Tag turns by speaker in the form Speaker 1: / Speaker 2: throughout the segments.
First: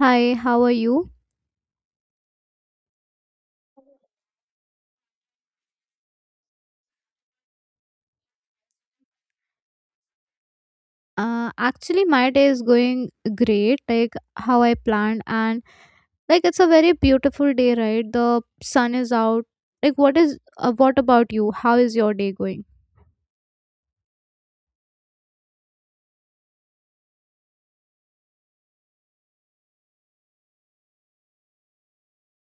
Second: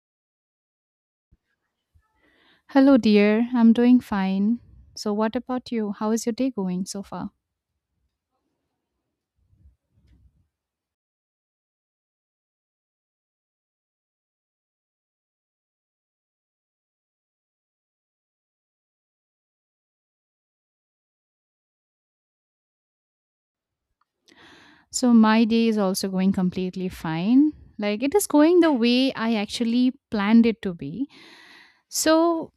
Speaker 1: Hi, how are you?
Speaker 2: Hello, dear. I'm doing fine. So, what about you? How is your day going so far?
Speaker 1: Actually, my day is going great, like how I planned, and like it's a very beautiful day, right? The sun is out. Like, what about you? How is your day going?
Speaker 2: So, my day is also going completely fine. Like, it is going the way I actually planned it to be. So,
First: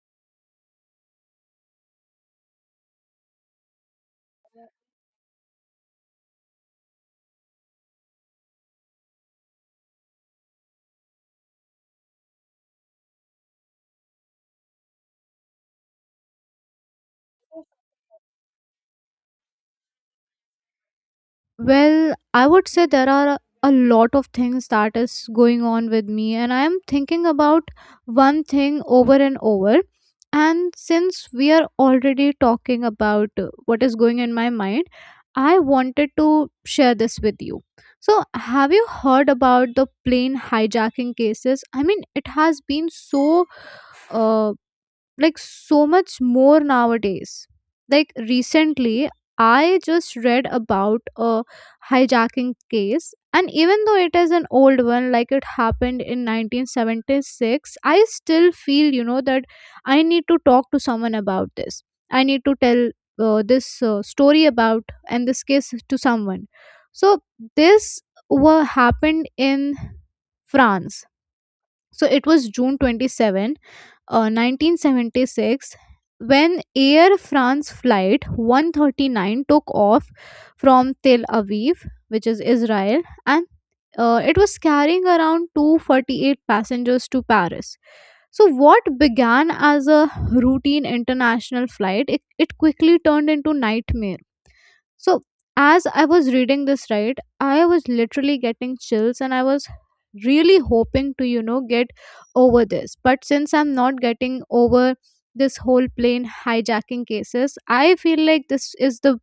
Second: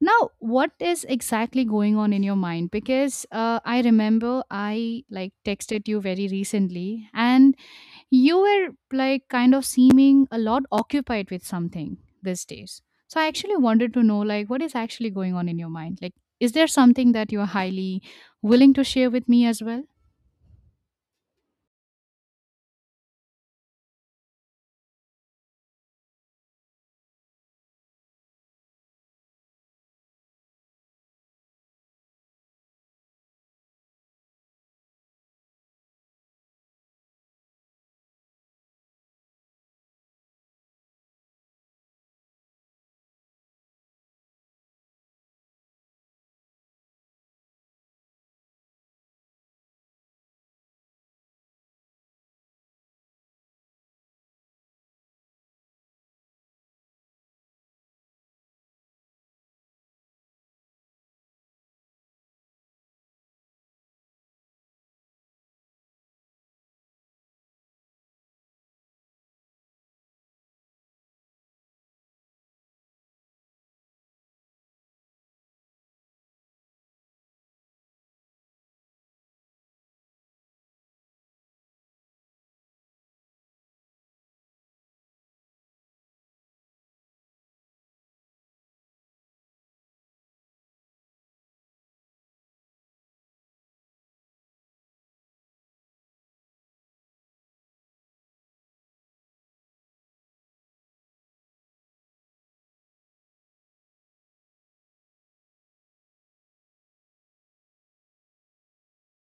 Speaker 2: now what is exactly going on in your mind? Because I remember I like texted you very recently and you were like kind of seeming a lot occupied with something these days. So I actually wanted to know like what is actually going on in your mind? Like is there something that you're highly willing to share with me as well?
Speaker 1: Well, I would say there are a lot of things that is going on with me, and I am thinking about one thing over and over. And since we are already talking about what is going in my mind, I wanted to share this with you. So, have you heard about the plane hijacking cases? I mean, it has been so uh, like so much more nowadays. Like recently, I just read about a hijacking case, and even though it is an old one, like it happened in 1976, I still feel that I need to talk to someone about this. I need to tell this story about and this case to someone. So, this what happened in France. So it was June 27 1976 when Air France flight 139 took off from Tel Aviv, which is Israel, and it was carrying around 248 passengers to Paris. So, what began as a routine international flight, it quickly turned into nightmare. So, as I was reading this, right, I was literally getting chills and I was really hoping to get over this. But since I'm not getting over this whole plane hijacking cases, I feel like this is the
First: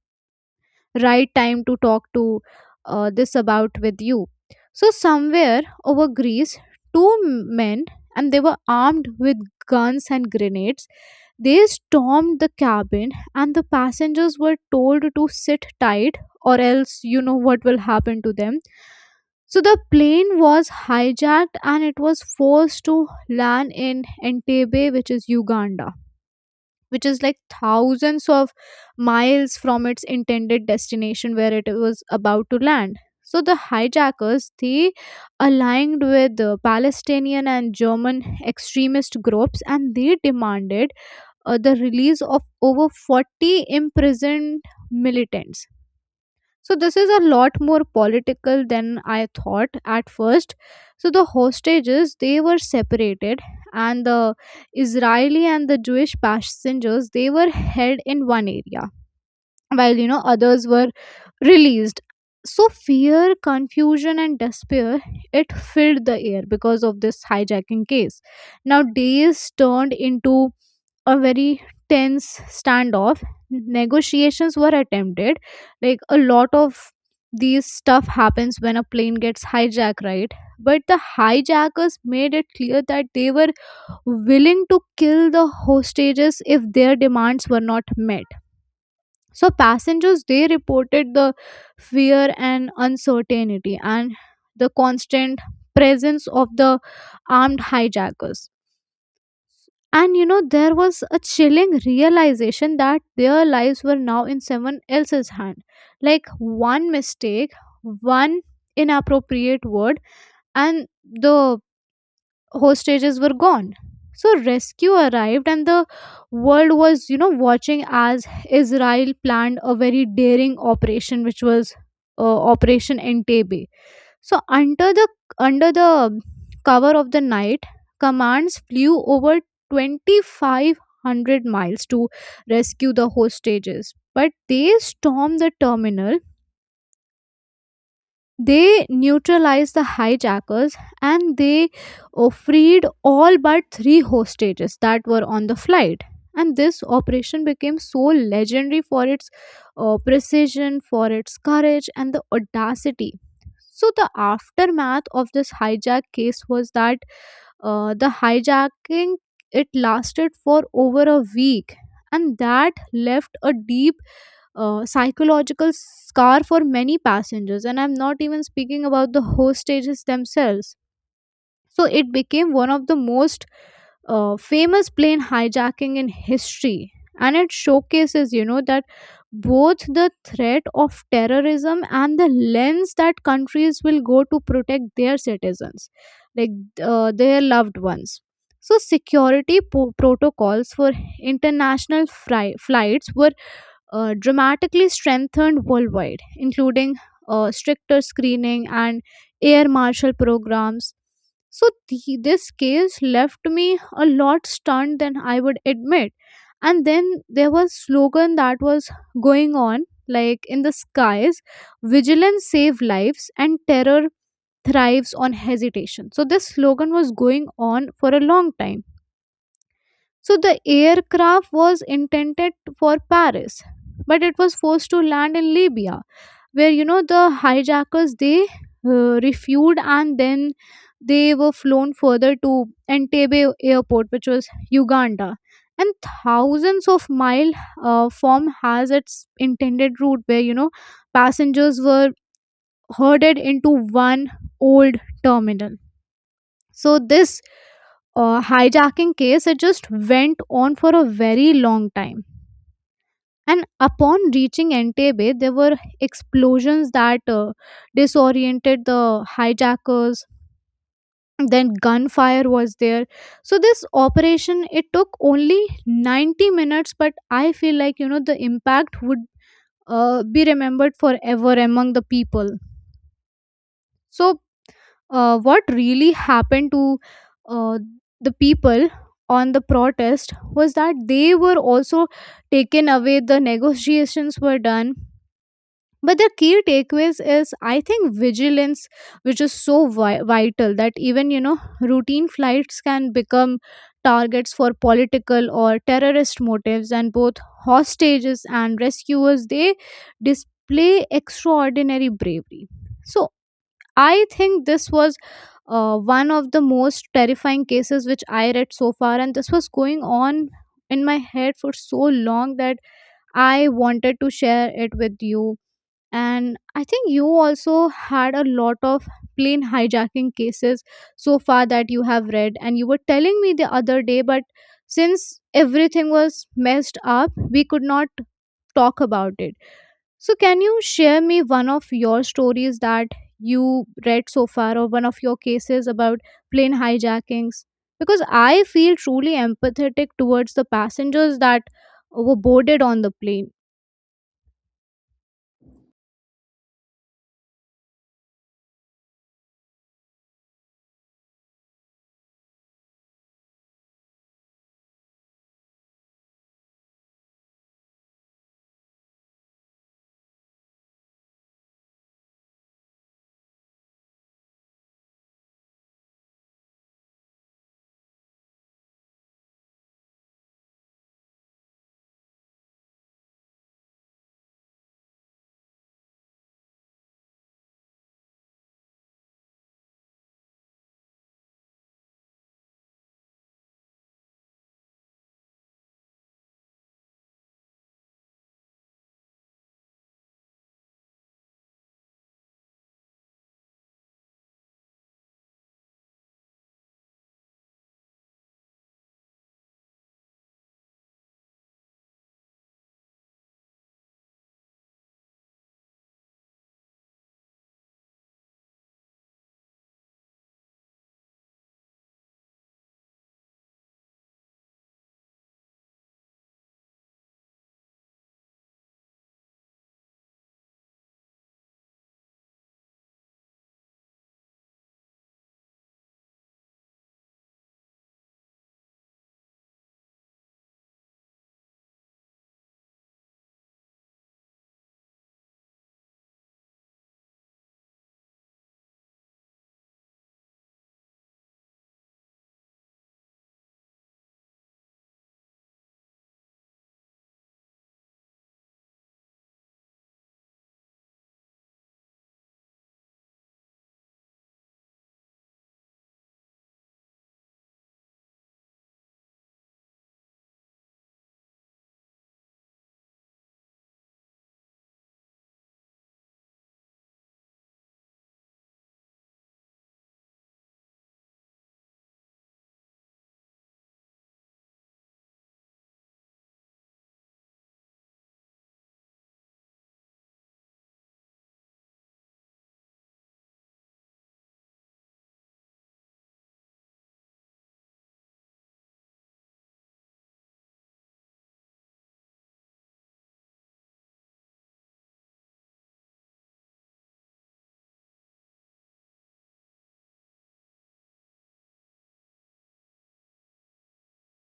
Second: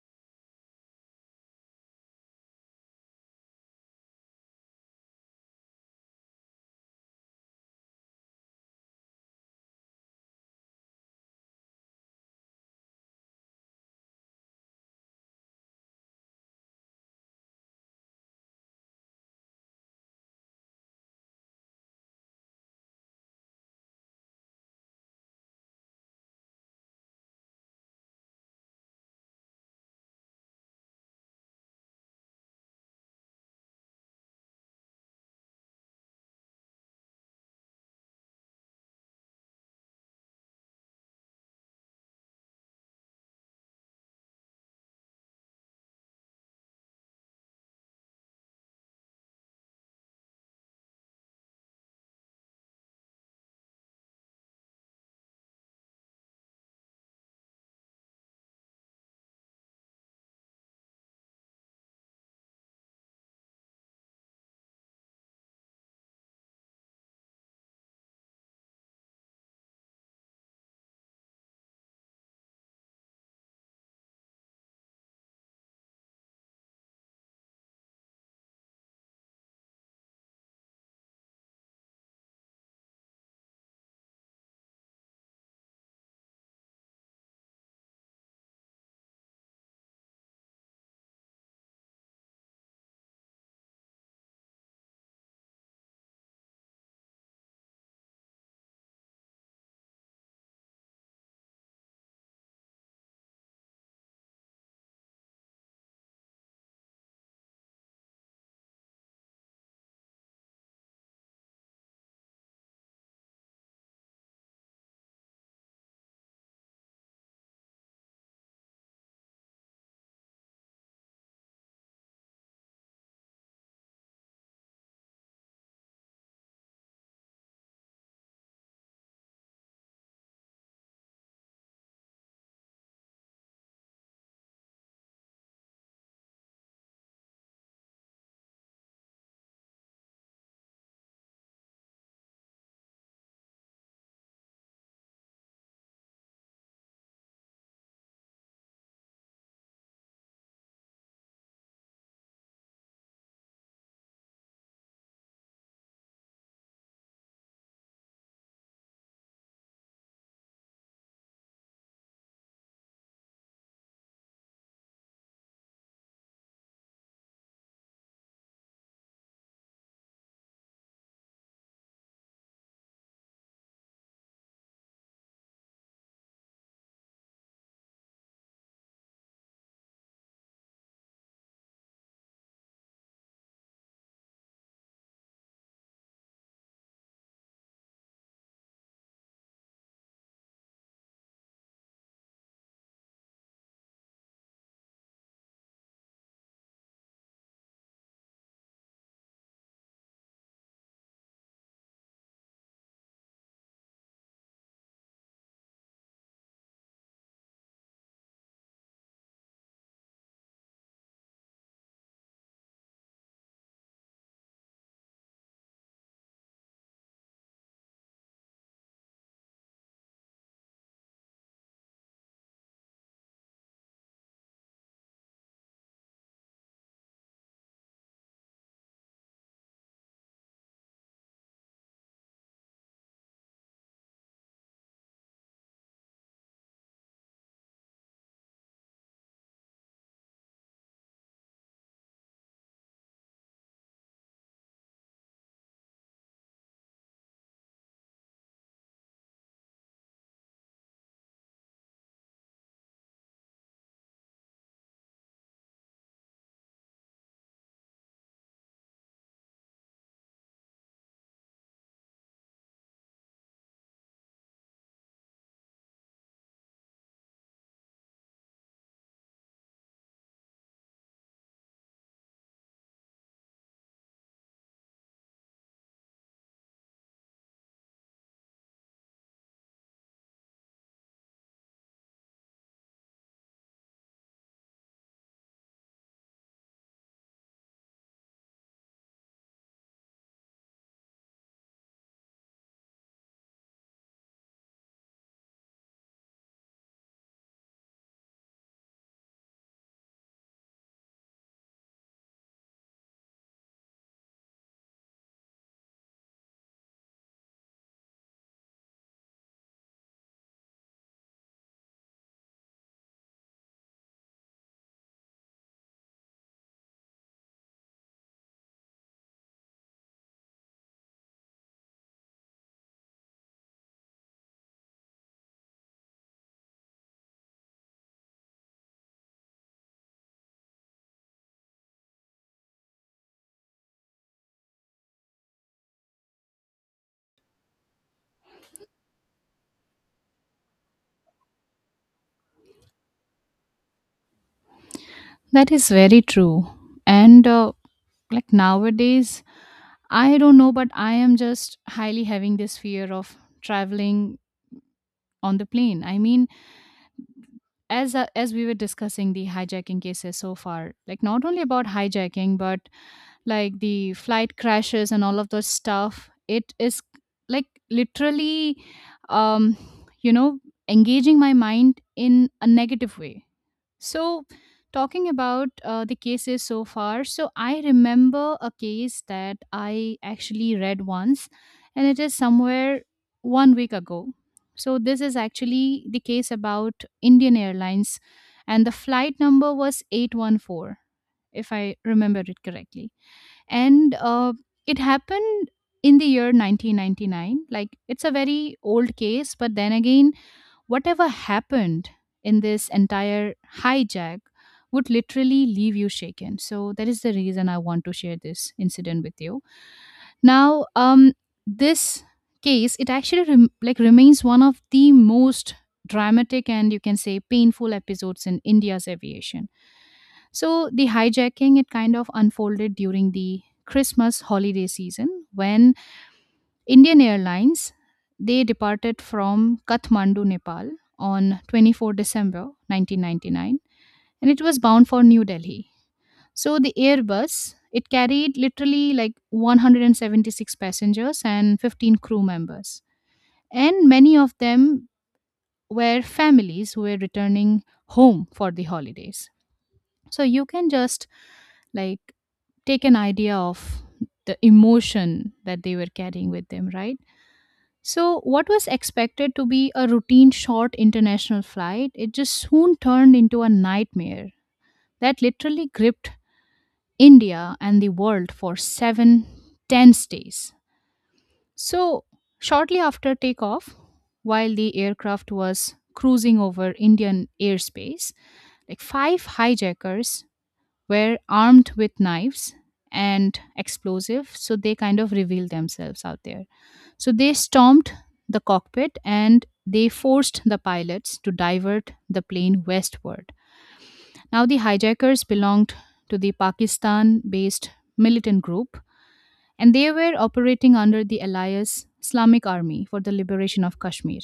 Speaker 1: right time to talk to this about with you. So, somewhere over Greece, two men and they were armed with guns and grenades they stormed the cabin, and the passengers were told to sit tight, or else you know what will happen to them. So the plane was hijacked and it was forced to land in Entebbe, which is Uganda, which is like thousands of miles from its intended destination where it was about to land. So the hijackers they aligned with the Palestinian and German extremist groups and they demanded the release of over 40 imprisoned militants. So, this is a lot more political than I thought at first. So, the hostages they were separated, and the Israeli and the Jewish passengers they were held in one area, while others were released. So, fear, confusion, and despair it filled the air because of this hijacking case. Now, days turned into a very tense standoff. Negotiations were attempted, like a lot of these stuff happens when a plane gets hijacked, right? But the hijackers made it clear that they were willing to kill the hostages if their demands were not met. So passengers they reported the fear and uncertainty and the constant presence of the armed hijackers, and there was a chilling realization that their lives were now in someone else's hand. Like one mistake, one inappropriate word, and the hostages were gone. So, rescue arrived, and the world was watching as Israel planned a very daring operation, which was Operation Entebbe. So under the cover of the night, commands flew over 2,500 miles to rescue the hostages, but they stormed the terminal, they neutralized the hijackers, and they freed all but three hostages that were on the flight. And this operation became so legendary for its precision, for its courage, and the audacity. So, the aftermath of this hijack case was that the hijacking it lasted for over a week and that left a deep psychological scar for many passengers, and I'm not even speaking about the hostages themselves. So it became one of the most famous plane hijacking in history, and it showcases that both the threat of terrorism and the lens that countries will go to protect their citizens, like their loved ones. So, security protocols for international flights were dramatically strengthened worldwide, including stricter screening and air marshal programs. So, this case left me a lot stunned than I would admit. And then there was slogan that was going on, like in the skies, vigilance save lives and terror thrives on hesitation. So this slogan was going on for a long time. So the aircraft was intended for Paris, but it was forced to land in Libya, where the hijackers they refueled and then they were flown further to Entebbe airport, which was Uganda. And thousands of mile form has its intended route, where passengers were herded into one old terminal. So this hijacking case it just went on for a very long time. And upon reaching Entebbe, there were explosions that disoriented the hijackers. Then gunfire was there. So this operation it took only 90 minutes, but I feel like the impact would be remembered forever among the people. So what really happened to uh, the people on the protest was that they were also taken away, the negotiations were done, but the key takeaways is, I think, vigilance, which is so vital, that even routine flights can become targets for political or terrorist motives, and both hostages and rescuers they display extraordinary bravery. So I think this was one of the most terrifying cases which I read so far, and this was going on in my head for so long that I wanted to share it with you. And I think you also had a lot of plane hijacking cases so far that you have read, and you were telling me the other day, but since everything was messed up, we could not talk about it. So, can you share me one of your stories that you read so far, or one of your cases about plane hijackings? Because I feel truly empathetic towards the passengers that were boarded on the plane.
Speaker 2: That is very true. And like nowadays, I don't know, but I am just highly having this fear of traveling on the plane. I mean, as we were discussing the hijacking cases so far, like not only about hijacking, but like the flight crashes and all of those stuff, it is like literally um you know engaging my mind in a negative way. So talking about the cases so far, so I remember a case that I actually read once, and it is somewhere 1 week ago. So this is actually the case about Indian Airlines, and the flight number was 814, if I remember it correctly. And it happened in the year 1999. Like, it's a very old case, but then again, whatever happened in this entire hijack would literally leave you shaken. So that is the reason I want to share this incident with you now. This case, it actually remains one of the most dramatic and, you can say, painful episodes in India's aviation. So the hijacking, it kind of unfolded during the Christmas holiday season, when Indian Airlines, they departed from Kathmandu, Nepal on 24 December 1999, and it was bound for New Delhi. So the Airbus, it carried literally like 176 passengers and 15 crew members, and many of them were families who were returning home for the holidays. So you can just like take an idea of the emotion that they were carrying with them, right? So what was expected to be a routine short international flight, it just soon turned into a nightmare that literally gripped India and the world for 7 tense days. So, shortly after takeoff, while the aircraft was cruising over Indian airspace, like 5 hijackers were armed with knives and explosive, so they kind of revealed themselves out there. So they stormed the cockpit and they forced the pilots to divert the plane westward. Now the hijackers belonged to the pakistan based militant group, and they were operating under the alias Islamic Army for the Liberation of Kashmir.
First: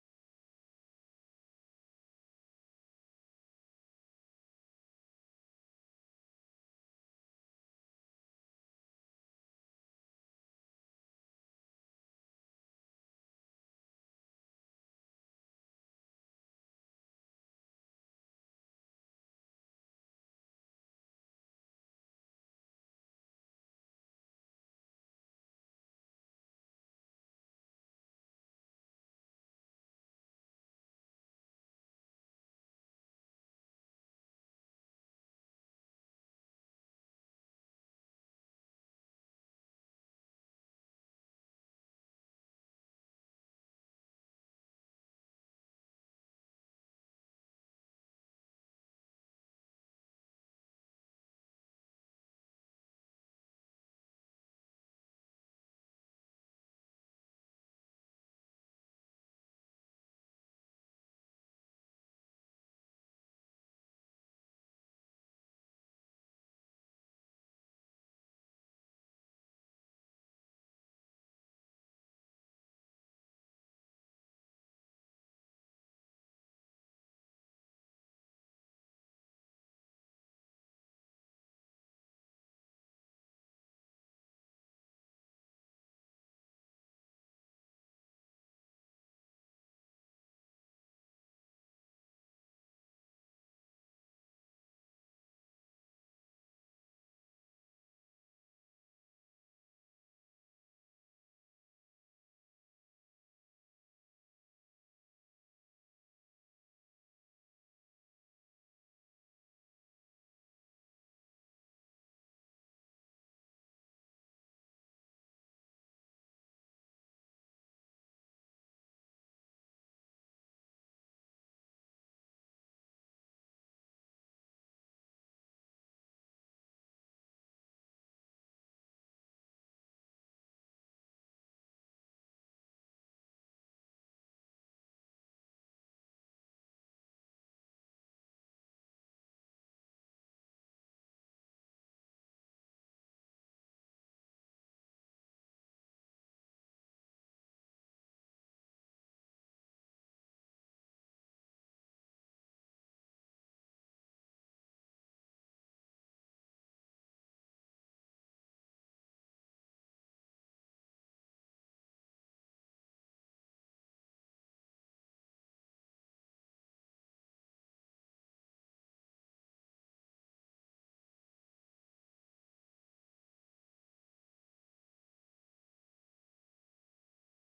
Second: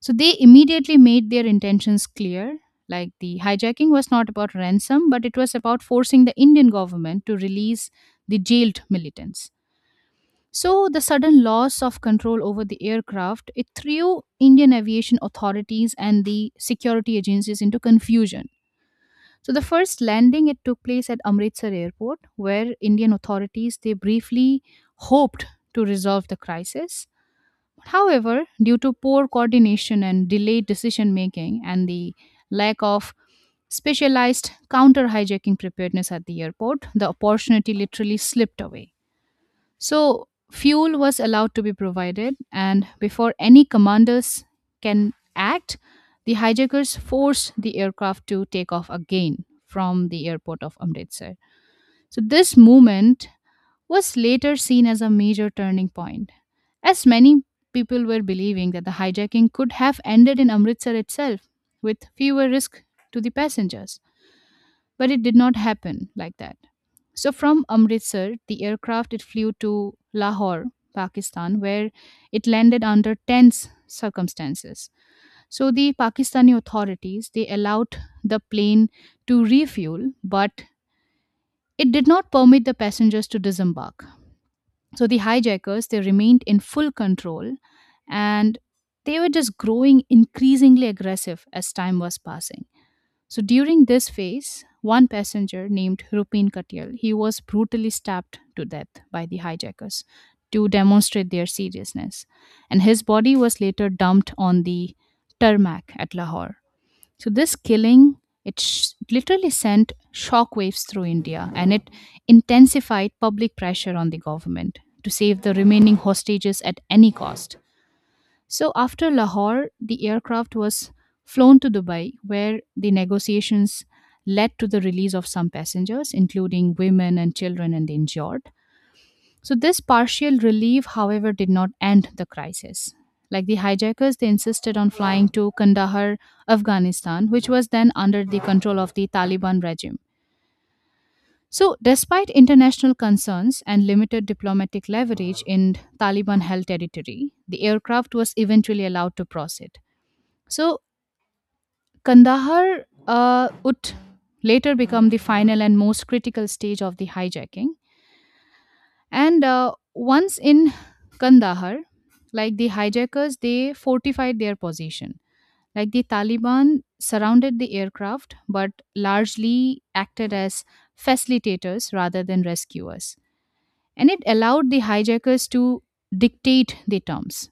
Speaker 2: So they immediately made their intentions clear. Like, the hijacking was not about ransom, but it was about forcing the Indian government to release the jailed militants. So the sudden loss of control over the aircraft, it threw Indian aviation authorities and the security agencies into confusion. So the first landing, it took place at Amritsar airport, where Indian authorities, they briefly hoped to resolve the crisis. However, due to poor coordination and delayed decision making and the lack of specialized counter hijacking preparedness at the airport, the opportunity literally slipped away. So fuel was allowed to be provided, and before any commanders can act, the hijackers forced the aircraft to take off again from the airport of Amritsar. So this movement was later seen as a major turning point, as many people were believing that the hijacking could have ended in Amritsar itself with fewer risk to the passengers. But it did not happen like that. So from Amritsar, the aircraft, it flew to Lahore, Pakistan, where it landed under tense circumstances. So the Pakistani authorities, they allowed the plane to refuel, but it did not permit the passengers to disembark. So the hijackers, they remained in full control, and they were just growing increasingly aggressive as time was passing. So during this phase, one passenger named Rupin Katyal, he was brutally stabbed to death by the hijackers to demonstrate their seriousness. And his body was later dumped on the tarmac at Lahore. So this killing, it literally sent shockwaves through India, and it intensified public pressure on the government to save the remaining hostages at any cost. So after Lahore, the aircraft was flown to Dubai, where the negotiations led to the release of some passengers, including women and children and the injured. So this partial relief, however, did not end the crisis. Like the hijackers, they insisted on flying to Kandahar, Afghanistan, which was then under the control of the Taliban regime. So despite international concerns and limited diplomatic leverage in Taliban held territory, the aircraft was eventually allowed to proceed. So Kandahar would later become the final and most critical stage of the hijacking. And once in Kandahar, like the hijackers, they fortified their position. Like, the Taliban surrounded the aircraft, but largely acted as facilitators rather than rescuers, and it allowed the hijackers to dictate the terms.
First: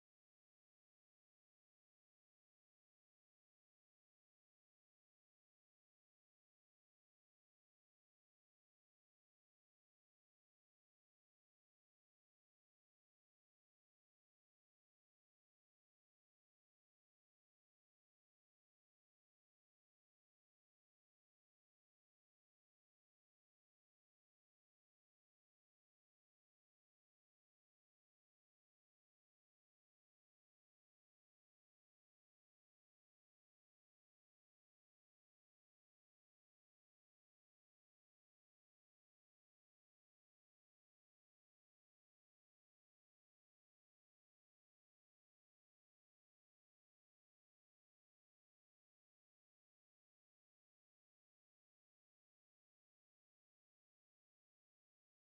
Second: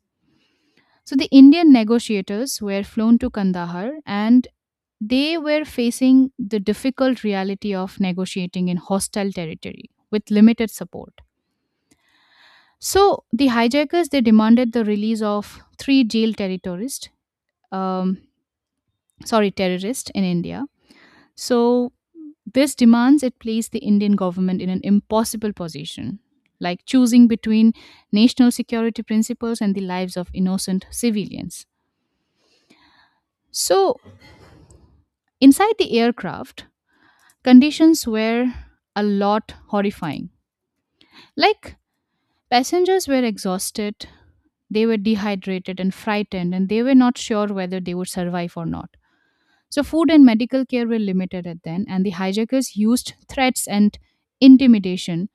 Speaker 2: So the Indian negotiators were flown to Kandahar, and they were facing the difficult reality of negotiating in hostile territory with limited support. So the hijackers, they demanded the release of 3 jail terrorists, um, sorry, terrorists in India. So this demands, it placed the Indian government in an impossible position, like choosing between national security principles and the lives of innocent civilians. So inside the aircraft, conditions were a lot horrifying. Like, passengers were exhausted, they were dehydrated and frightened, and they were not sure whether they would survive or not. So food and medical care were limited at then, and the hijackers used threats and intimidation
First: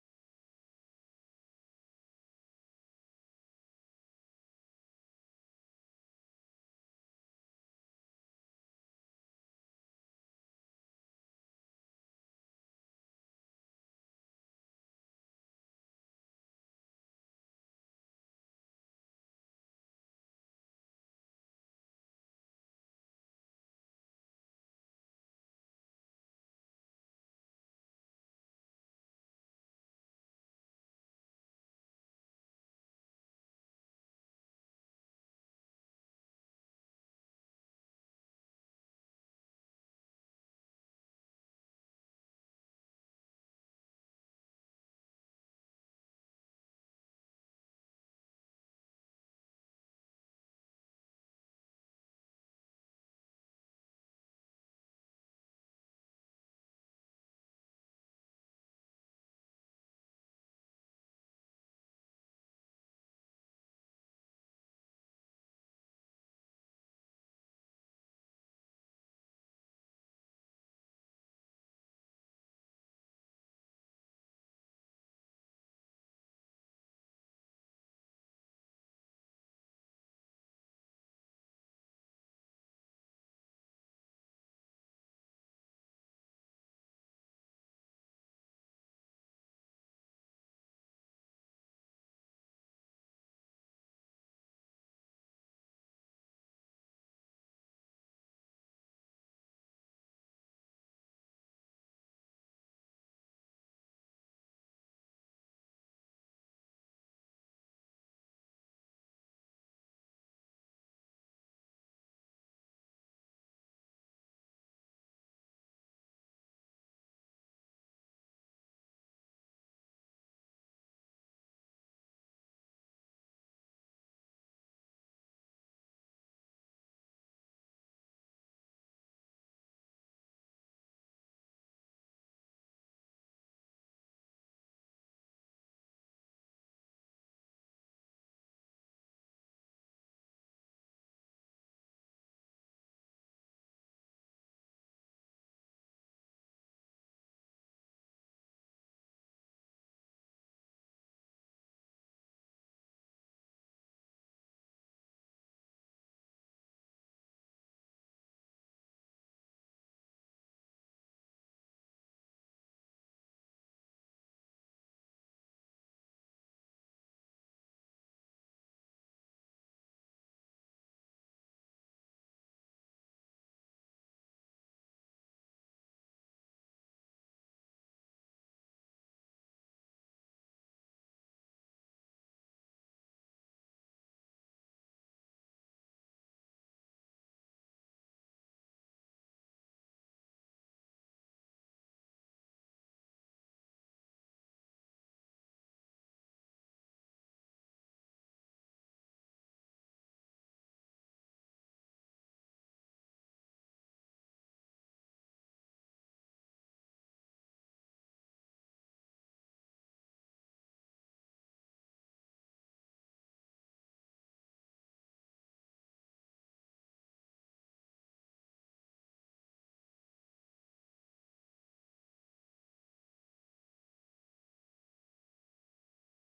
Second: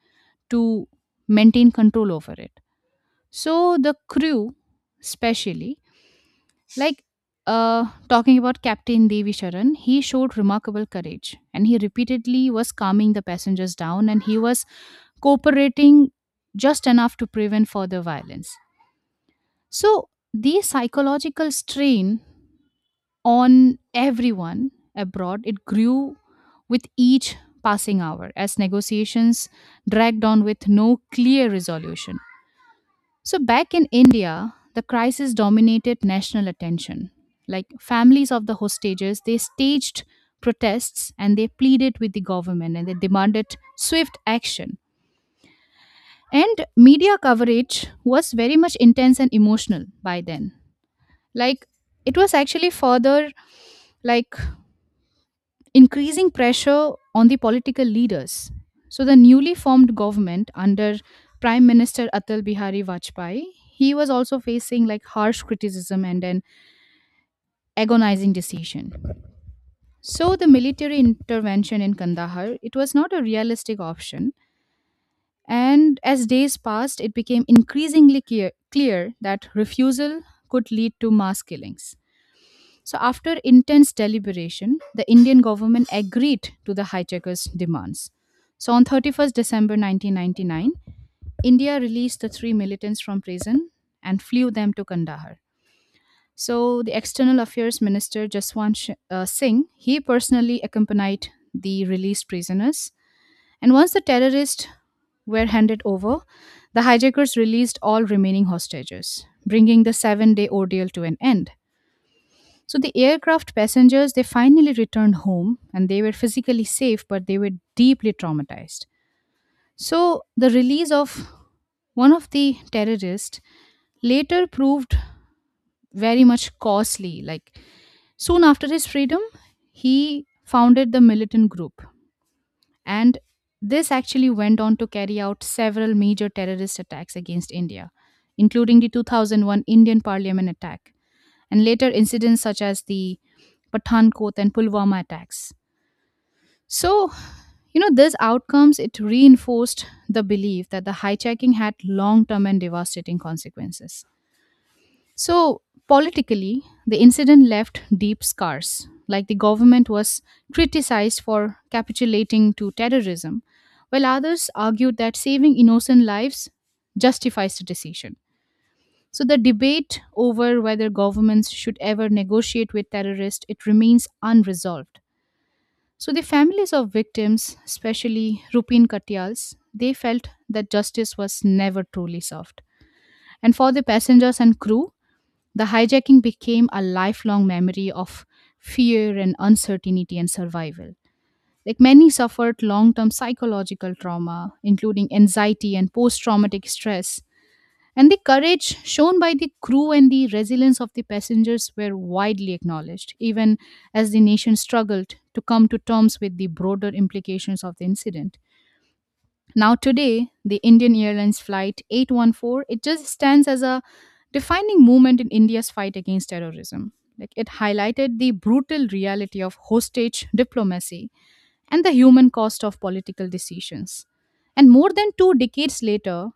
Speaker 2: to maintain control over it. So the crew, especially, like talking about Captain Devi Sharan, he showed remarkable courage, and he repeatedly was calming the passengers down, and he was cooperating just enough to prevent further violence. So the psychological strain on everyone abroad, it grew with each passing hour, as negotiations dragged on with no clear resolution. So back in India, the crisis dominated national attention. Like, families of the hostages, they staged protests and they pleaded with the government and they demanded swift action. And media coverage was very much intense and emotional by then. Like, it was actually further like increasing pressure on the political leaders. So the newly formed government under Prime Minister Atal Bihari Vajpayee, he was also facing like harsh criticism and an agonizing decision. So the military intervention in Kandahar, it was not a realistic option, and as days passed it became increasingly clear that refusal could lead to mass killings. So after intense deliberation, the Indian government agreed to the hijackers' demands. So on 31st December 1999, India released the 3 militants from prison and flew them to Kandahar. So the External Affairs Minister Jaswant Singh, he personally accompanied the released prisoners. And once the terrorists were handed over, the hijackers released all remaining hostages, bringing the 7-day ordeal to an end. So the aircraft passengers, they finally returned home, and they were physically safe, but they were deeply traumatized. So the release of one of the terrorists later proved very much costly. Like, soon after his freedom, he founded the militant group, and this actually went on to carry out several major terrorist attacks against India, including the 2001 Indian parliament attack and later incidents such as the Pathankot and Pulwama attacks. So, you know, these outcomes, it reinforced the belief that the hijacking had long-term and devastating consequences. So, politically, the incident left deep scars. Like, the government was criticized for capitulating to terrorism, while others argued that saving innocent lives justifies the decision. So the debate over whether governments should ever negotiate with terrorists, it remains unresolved. So the families of victims, especially Rupin Katyals, they felt that justice was never truly served. And for the passengers and crew, the hijacking became a lifelong memory of fear and uncertainty and survival. Like, many suffered long term psychological trauma, including anxiety and post traumatic stress, and the courage shown by the crew and the resilience of the passengers were widely acknowledged, even as the nation struggled to come to terms with the broader implications of the incident. Now, today, the Indian Airlines Flight 814, it just stands as a defining moment in India's fight against terrorism. Like, it highlighted the brutal reality of hostage diplomacy and the human cost of political decisions. And more than two decades later,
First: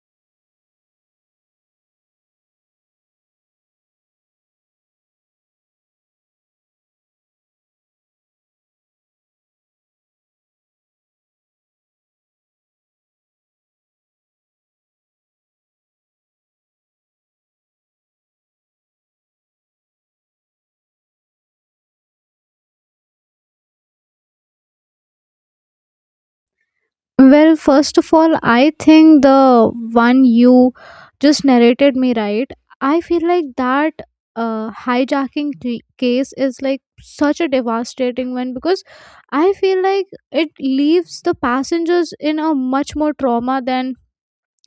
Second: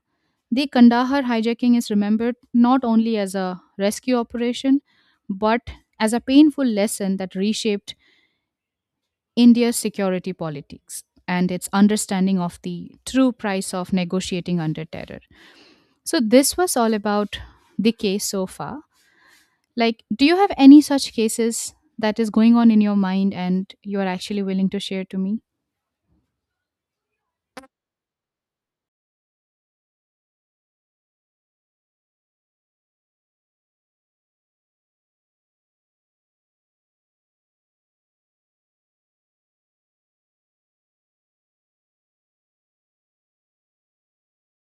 Speaker 2: the Kandahar hijacking is remembered not only as a rescue operation, but as a painful lesson that reshaped India's security politics and its understanding of the true price of negotiating under terror. So this was all about the case so far. Like, do you have any such cases that is going on in your mind and you are actually willing to share to me?
Speaker 1: Well, first of all, I think the one you just narrated me, right? I feel like that hijacking case is like such a devastating one because I feel like it leaves the passengers in a much more trauma than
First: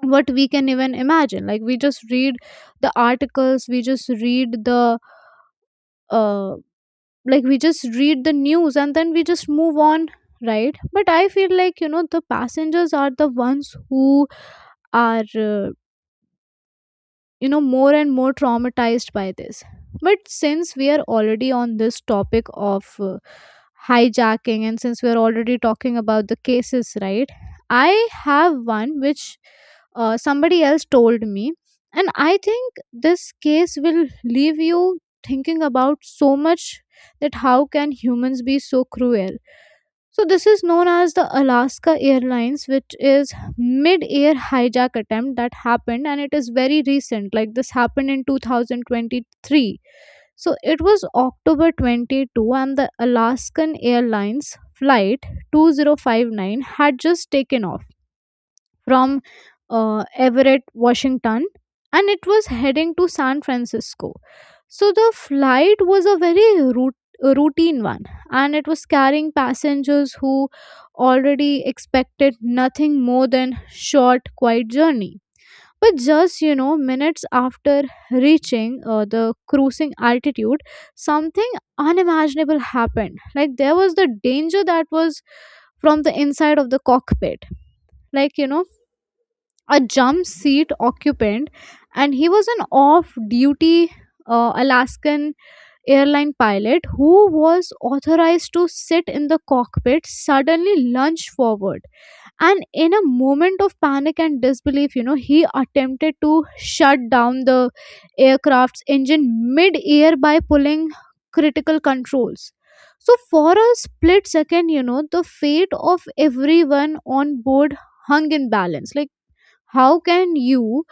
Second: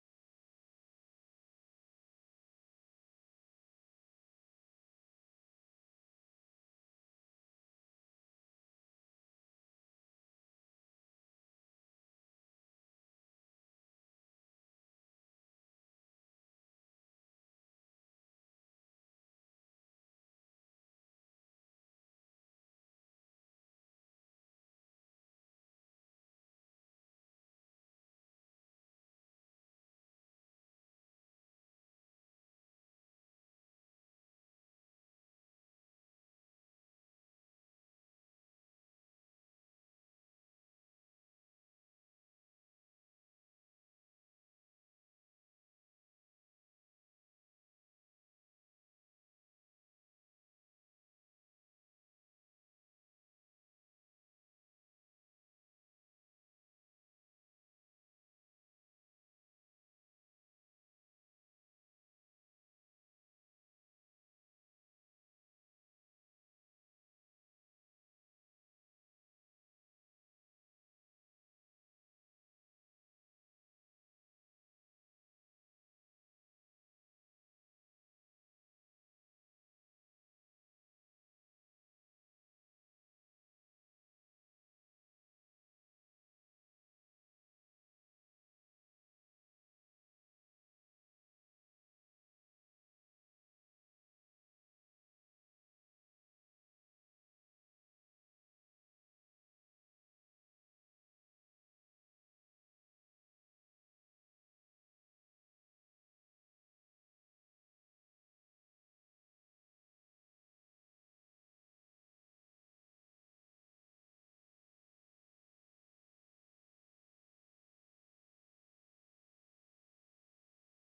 Speaker 1: what we can even imagine. Like, we just read the articles, we just read the uh, like we just read the news and then we just move on, right? But I feel like the passengers are the ones who are uh, more and more traumatized by this. But since we are already on this topic of hijacking and since we are already talking about the cases, right, I have one which somebody else told me, and I think this case will leave you thinking about so much that how can humans be so cruel. So this is known as the Alaska Airlines, which is mid-air hijack attempt that happened, and it is very recent. Like this happened in 2023. So it was October 22, and the Alaskan Airlines flight 2059 had just taken off from Everett, Washington, and it was heading to San Francisco. So the flight was a very routine one, and it was carrying passengers who already expected nothing more than short, quiet journey. But just minutes after reaching the cruising altitude, something unimaginable happened. Like there was the danger that was from the inside of the cockpit. Like, a jump seat occupant, and he was an off duty Alaskan airline pilot who was authorized to sit in the cockpit suddenly lunged forward. And in a moment of panic and disbelief, he attempted to shut down the aircraft's engine mid air by pulling critical controls. So, for a split second, the fate of everyone on board hung in balance. Like, how can you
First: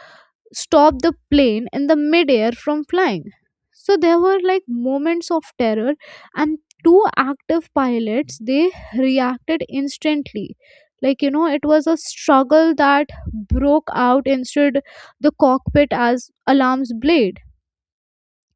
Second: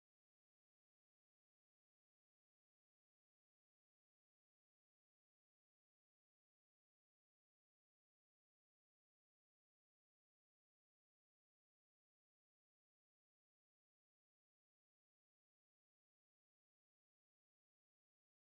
Speaker 1: stop the plane in the midair from flying? So there were like moments of terror, and two active pilots they reacted instantly. Like, it was a struggle that broke out instead the cockpit as alarms blade.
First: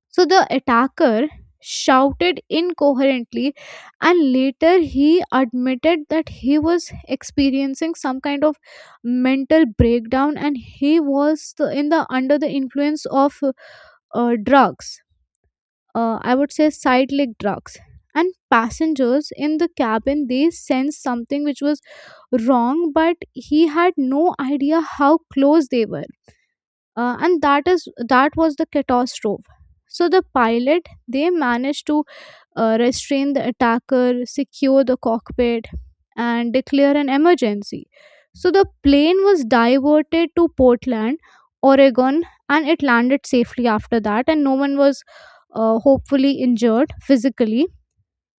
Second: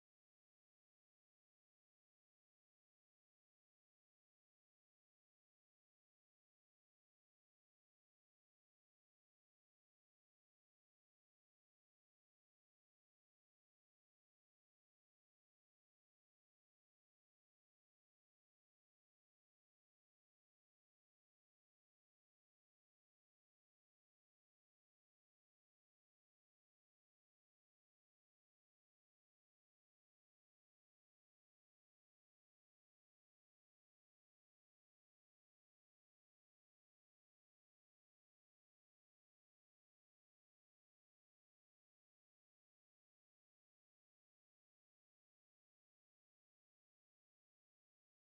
Speaker 1: So the attacker shouted incoherently and later he admitted that he was experiencing some kind of mental breakdown and he was the, in the under the influence of drugs, I would say psychedelic drugs. And passengers in the cabin they sensed something which was wrong but he had no idea how close they were, and that was the catastrophe. So the pilot they managed to restrain the attacker, secure the cockpit, and declare an emergency. So the plane was diverted to Portland, Oregon, and it landed safely after that, and no one was hopefully injured physically.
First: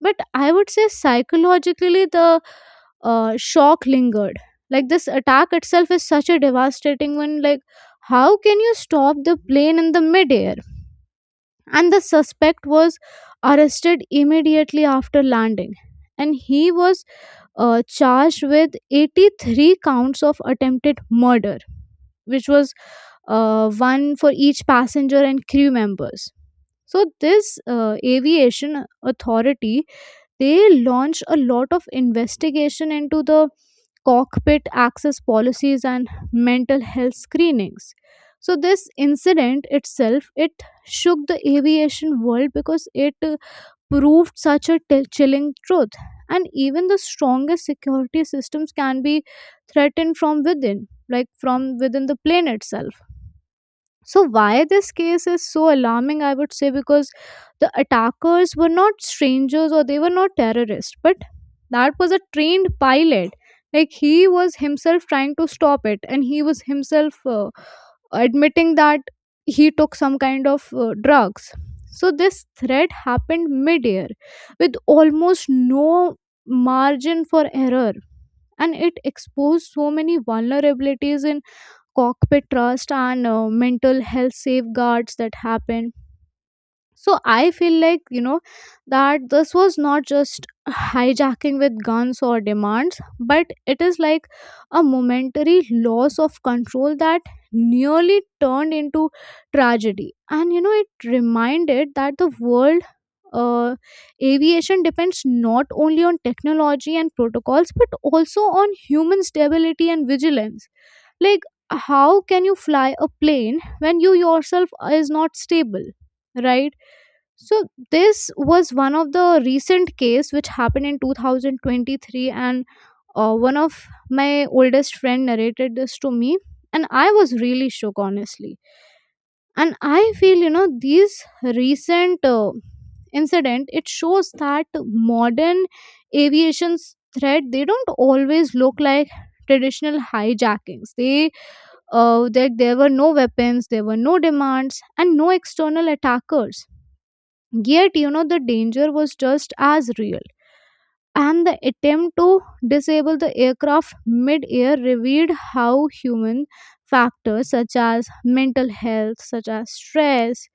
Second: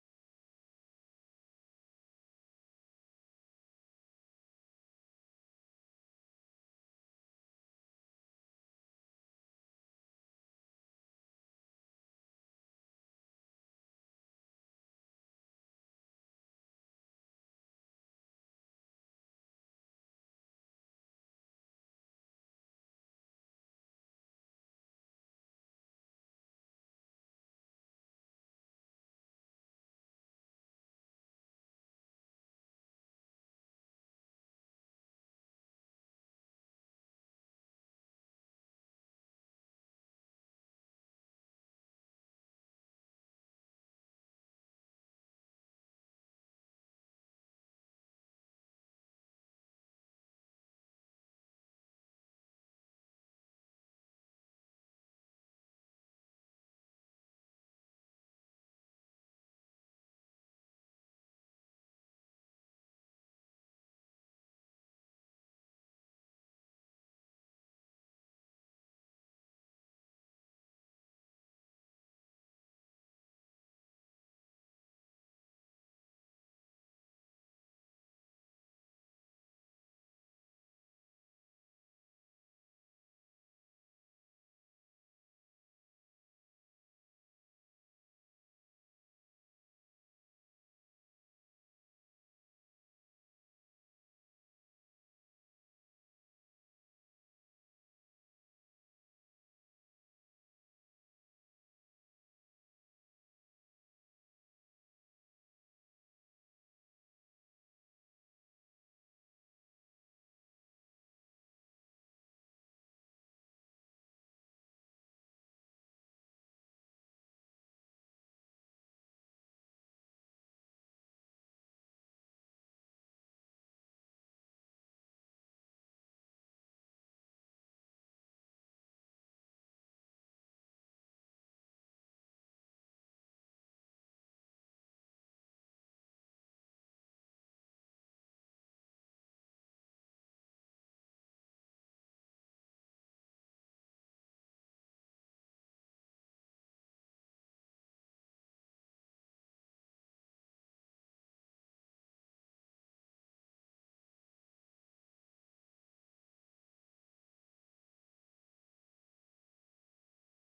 Speaker 1: But I would say psychologically the shock lingered. Like this attack itself is such a devastating one. Like how can you stop the plane in the midair? And the suspect was arrested immediately after landing, and he was charged with 83 counts of attempted murder, which was one for each passenger and crew members. So this aviation authority they launched a lot of investigation into the cockpit access policies and mental health screenings. So this incident itself it shook the aviation world because it proved such a chilling truth, and even the strongest security systems can be threatened from within, like from within the plane itself. So why this case is so alarming, I would say, because the attackers were not strangers or they were not terrorists, but that was a trained pilot. Like he was himself trying to stop it, and he was himself admitting that he took some kind of drugs. So this threat happened mid-air with almost no margin for error, and it exposed so many vulnerabilities in cockpit trust and mental health safeguards that happen. So I feel like that this was not just hijacking with guns or demands, but it is like a momentary loss of control that nearly turned into tragedy. And it reminded that the world uh, aviation depends not only on technology and protocols but also on human stability and vigilance. Like how can you fly a plane when you yourself is not stable, right? So this was one of the recent case which happened in 2023, and one of my oldest friend narrated this to me, and I was really shook honestly. And I feel these recent incident it shows that modern aviation's threat they don't always look like traditional hijackings, they that there were no weapons, there were no demands, and no external attackers. Yet, the danger was just as real. And the attempt to disable the aircraft mid air revealed how human factors such as mental health, such as stress,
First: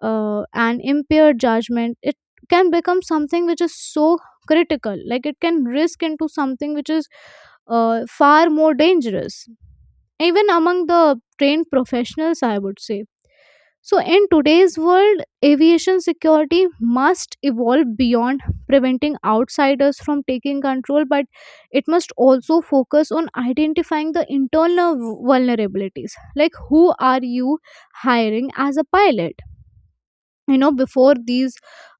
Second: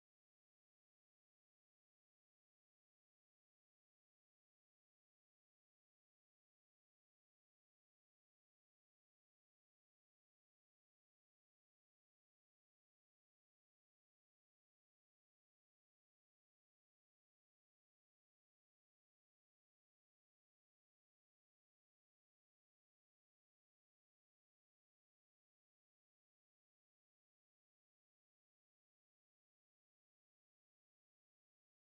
Speaker 1: and impaired judgment, it can become something which is so critical. Like it can risk into something which is far more dangerous, even among the trained professionals, I would say. So, in today's world, aviation security must evolve beyond preventing outsiders from taking control, but it must also focus on identifying the internal vulnerabilities. Like, who are you hiring as a pilot? Before these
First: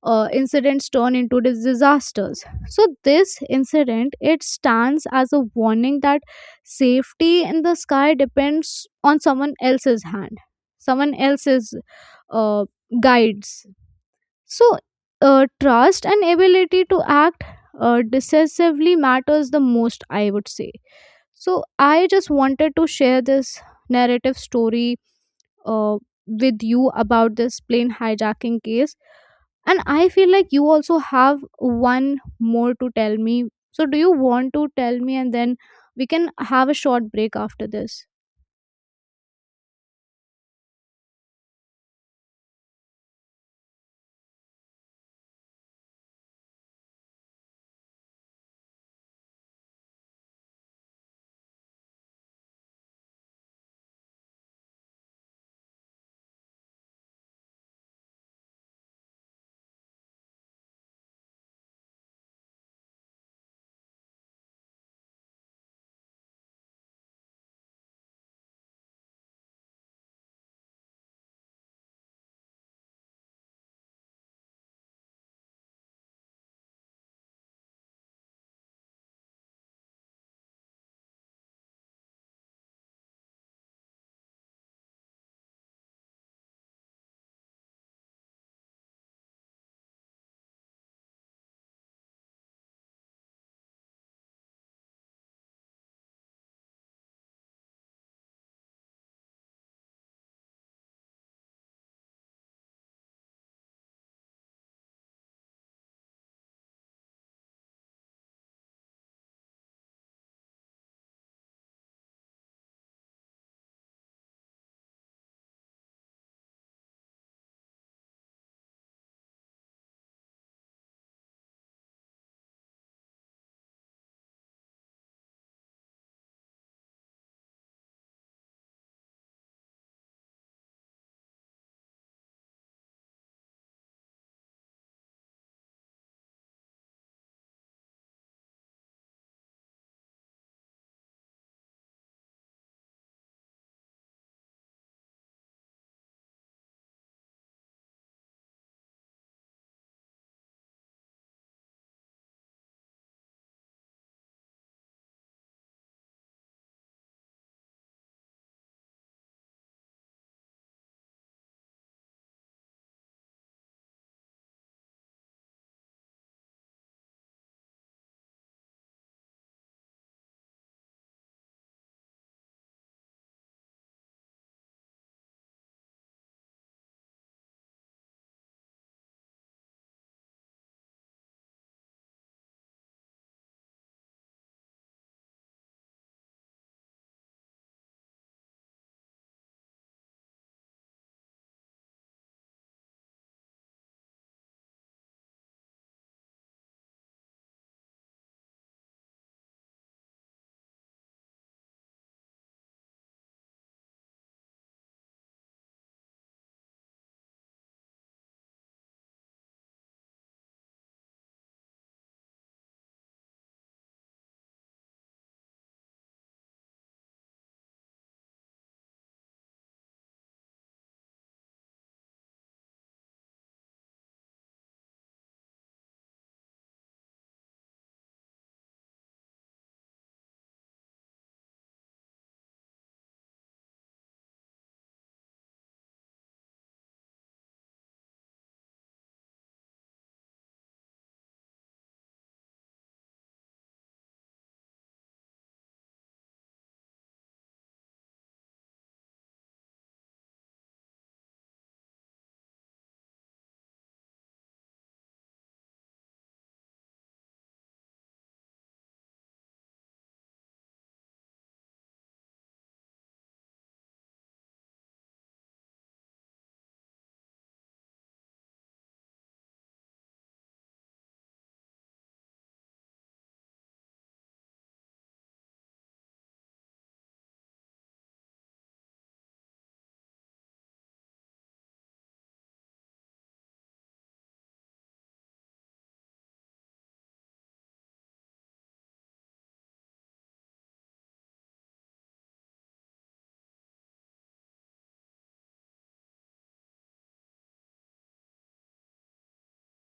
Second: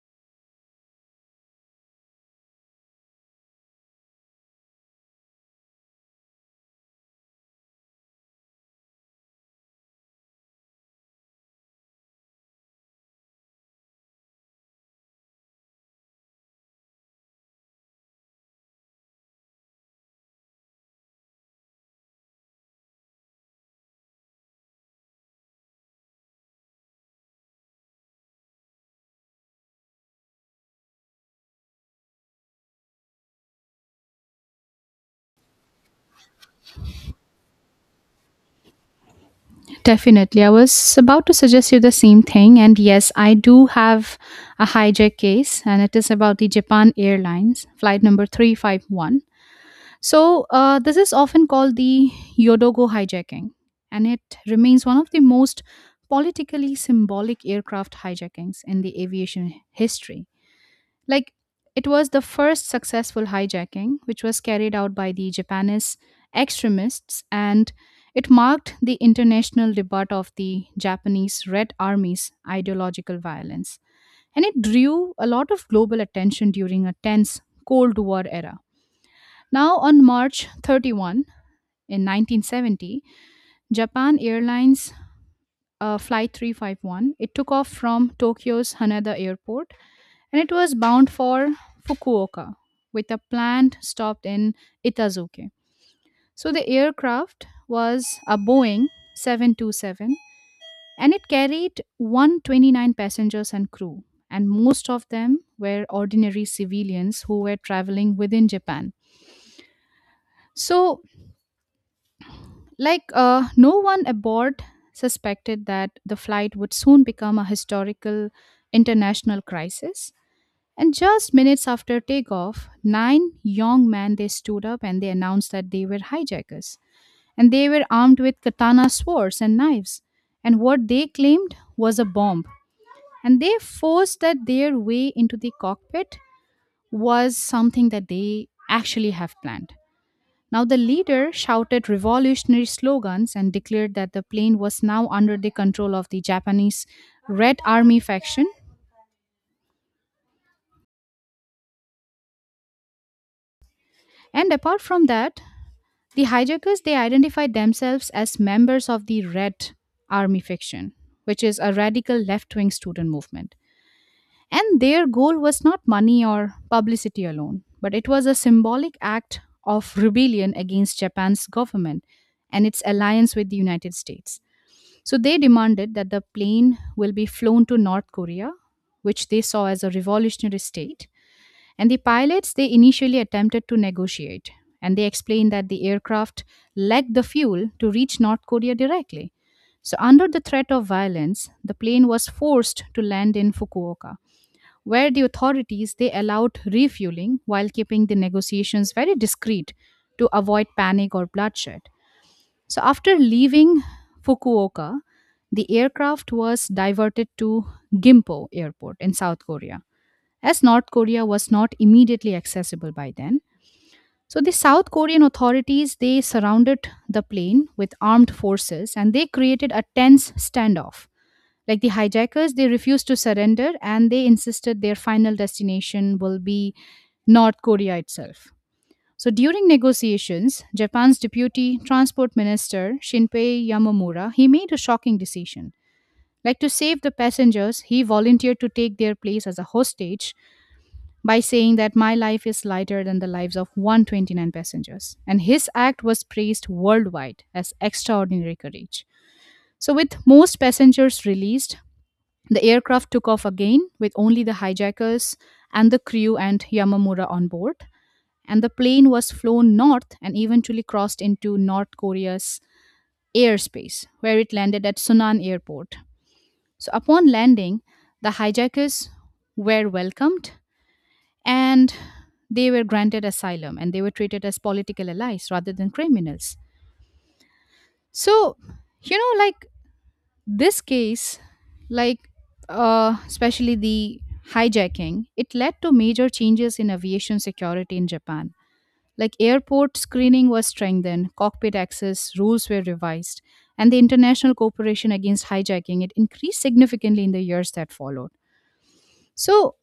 Speaker 1: incidents turn into disasters. So this incident it stands as a warning that safety in the sky depends on someone else's hand, someone else's uh, guides. So trust and ability to act decisively matters the most, I would say. So I just wanted to share this narrative story uh, with you about this plane hijacking case, and I feel like you also have one more to tell me. So do you want to tell me and then we can have a short break after this?
Speaker 2: Definitely. I was about to suggest you the same thing. And yes, I do have a hijack case, and it is about the Japan Airlines, flight number 351. So, this is often called the Yodogo hijacking, and it remains one of the most politically symbolic aircraft hijackings in the aviation history. Like, it was the first successful hijacking, which was carried out by the Japanese extremists, and it marked the international debut of the Japanese Red Army's ideological violence. And it drew a lot of global attention during a tense Cold War era. Now, on March 31 in 1970, Japan Airlines Flight 351, it took off from Tokyo's Haneda Airport and it was bound for Fukuoka with a planned stop in Itazuke. So the aircraft was a Boeing 727 and it carried 129 passengers and crew, and most of them were ordinary civilians who were traveling within Japan. So no one aboard suspected that the flight would soon become a historical international crisis. And just minutes after takeoff, nine young men they stood up and they announced that they were hijackers. And they were armed with katana swords and knives. And what they claimed was a bomb. And they forced that their way into the cockpit was something that they actually have planned. Now the leader shouted revolutionary slogans and declared that the plane was now under the control of the Japanese Red Army faction, and apart from that, the hijackers they identified themselves as members of the Red Army faction, which is a radical left-wing student movement. And their goal was not money or publicity alone, but it was a symbolic act of rebellion against Japan's government and its alliance with the United States. So they demanded that the plane will be flown to North Korea, which they saw as a revolutionary state, and the pilots, they initially attempted to negotiate, and they explained that the aircraft lacked the fuel to reach North Korea directly. So, under the threat of violence, the plane was forced to land in Fukuoka, where the authorities they allowed refueling while keeping the negotiations very discreet to avoid panic or bloodshed. So, after leaving Fukuoka, the aircraft was diverted to Gimpo Airport in South Korea, as North Korea was not immediately accessible by then. So the South Korean authorities they surrounded the plane with armed forces and they created a tense standoff. Like the hijackers, they refused to surrender and they insisted their final destination will be North Korea itself. So during negotiations, Japan's deputy transport minister Shinpei Yamamura, he made a shocking decision. Like, to save the passengers, he volunteered to take their place as a hostage by saying that my life is lighter than the lives of 129 passengers. And his act was praised worldwide as extraordinary courage. So, with most passengers released, the aircraft took off again with only the hijackers and the crew and Yamamura on board. And the plane was flown north and eventually crossed into North Korea's airspace, where it landed at Sunan Airport. So, upon landing, the hijackers were welcomed and they were granted asylum and they were treated as political allies rather than criminals. So, like, this case, like, especially the hijacking, it led to major changes in aviation security in Japan. Like, airport screening was strengthened, cockpit access rules were revised, and the international cooperation against hijacking it increased significantly in the years that followed. So,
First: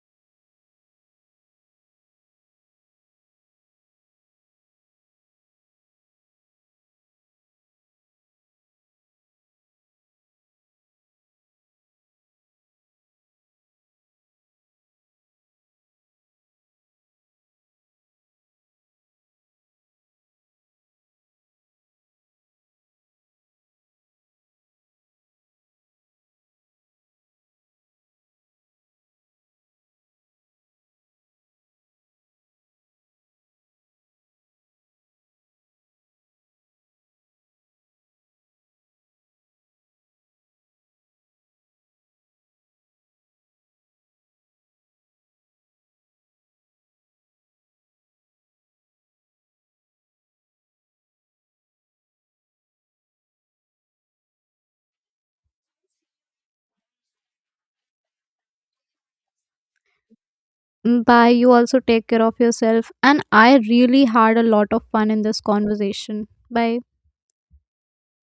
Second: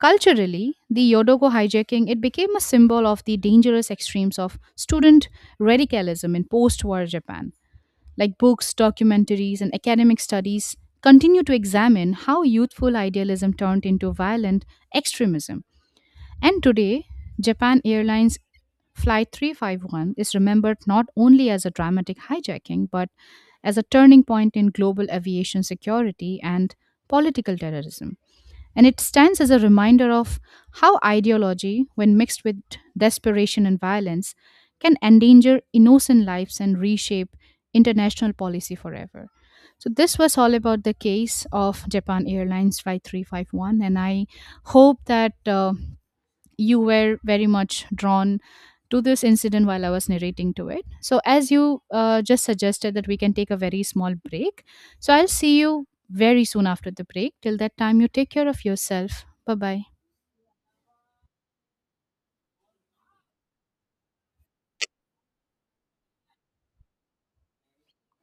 Speaker 2: culturally, the Yodogo hijacking it became a symbol of the dangerous extremes of student radicalism in post-war Japan. Like books, documentaries, and academic studies continue to examine how youthful idealism turned into violent extremism. And today, Japan Airlines Flight 351 is remembered not only as a dramatic hijacking but as a turning point in global aviation security and political terrorism, and it stands as a reminder of how ideology, when mixed with desperation and violence, can endanger innocent lives and reshape international policy forever. So, this was all about the case of Japan Airlines Flight 351, and I hope that you were very much drawn to this incident while I was narrating to it. So, as you just suggested that we can take a very small break, so I'll see you very soon after the break. Till that time, you take care of yourself. Bye bye.
Speaker 1: Mm, bye, you also take care of yourself and I really had a lot of fun in this conversation. Bye.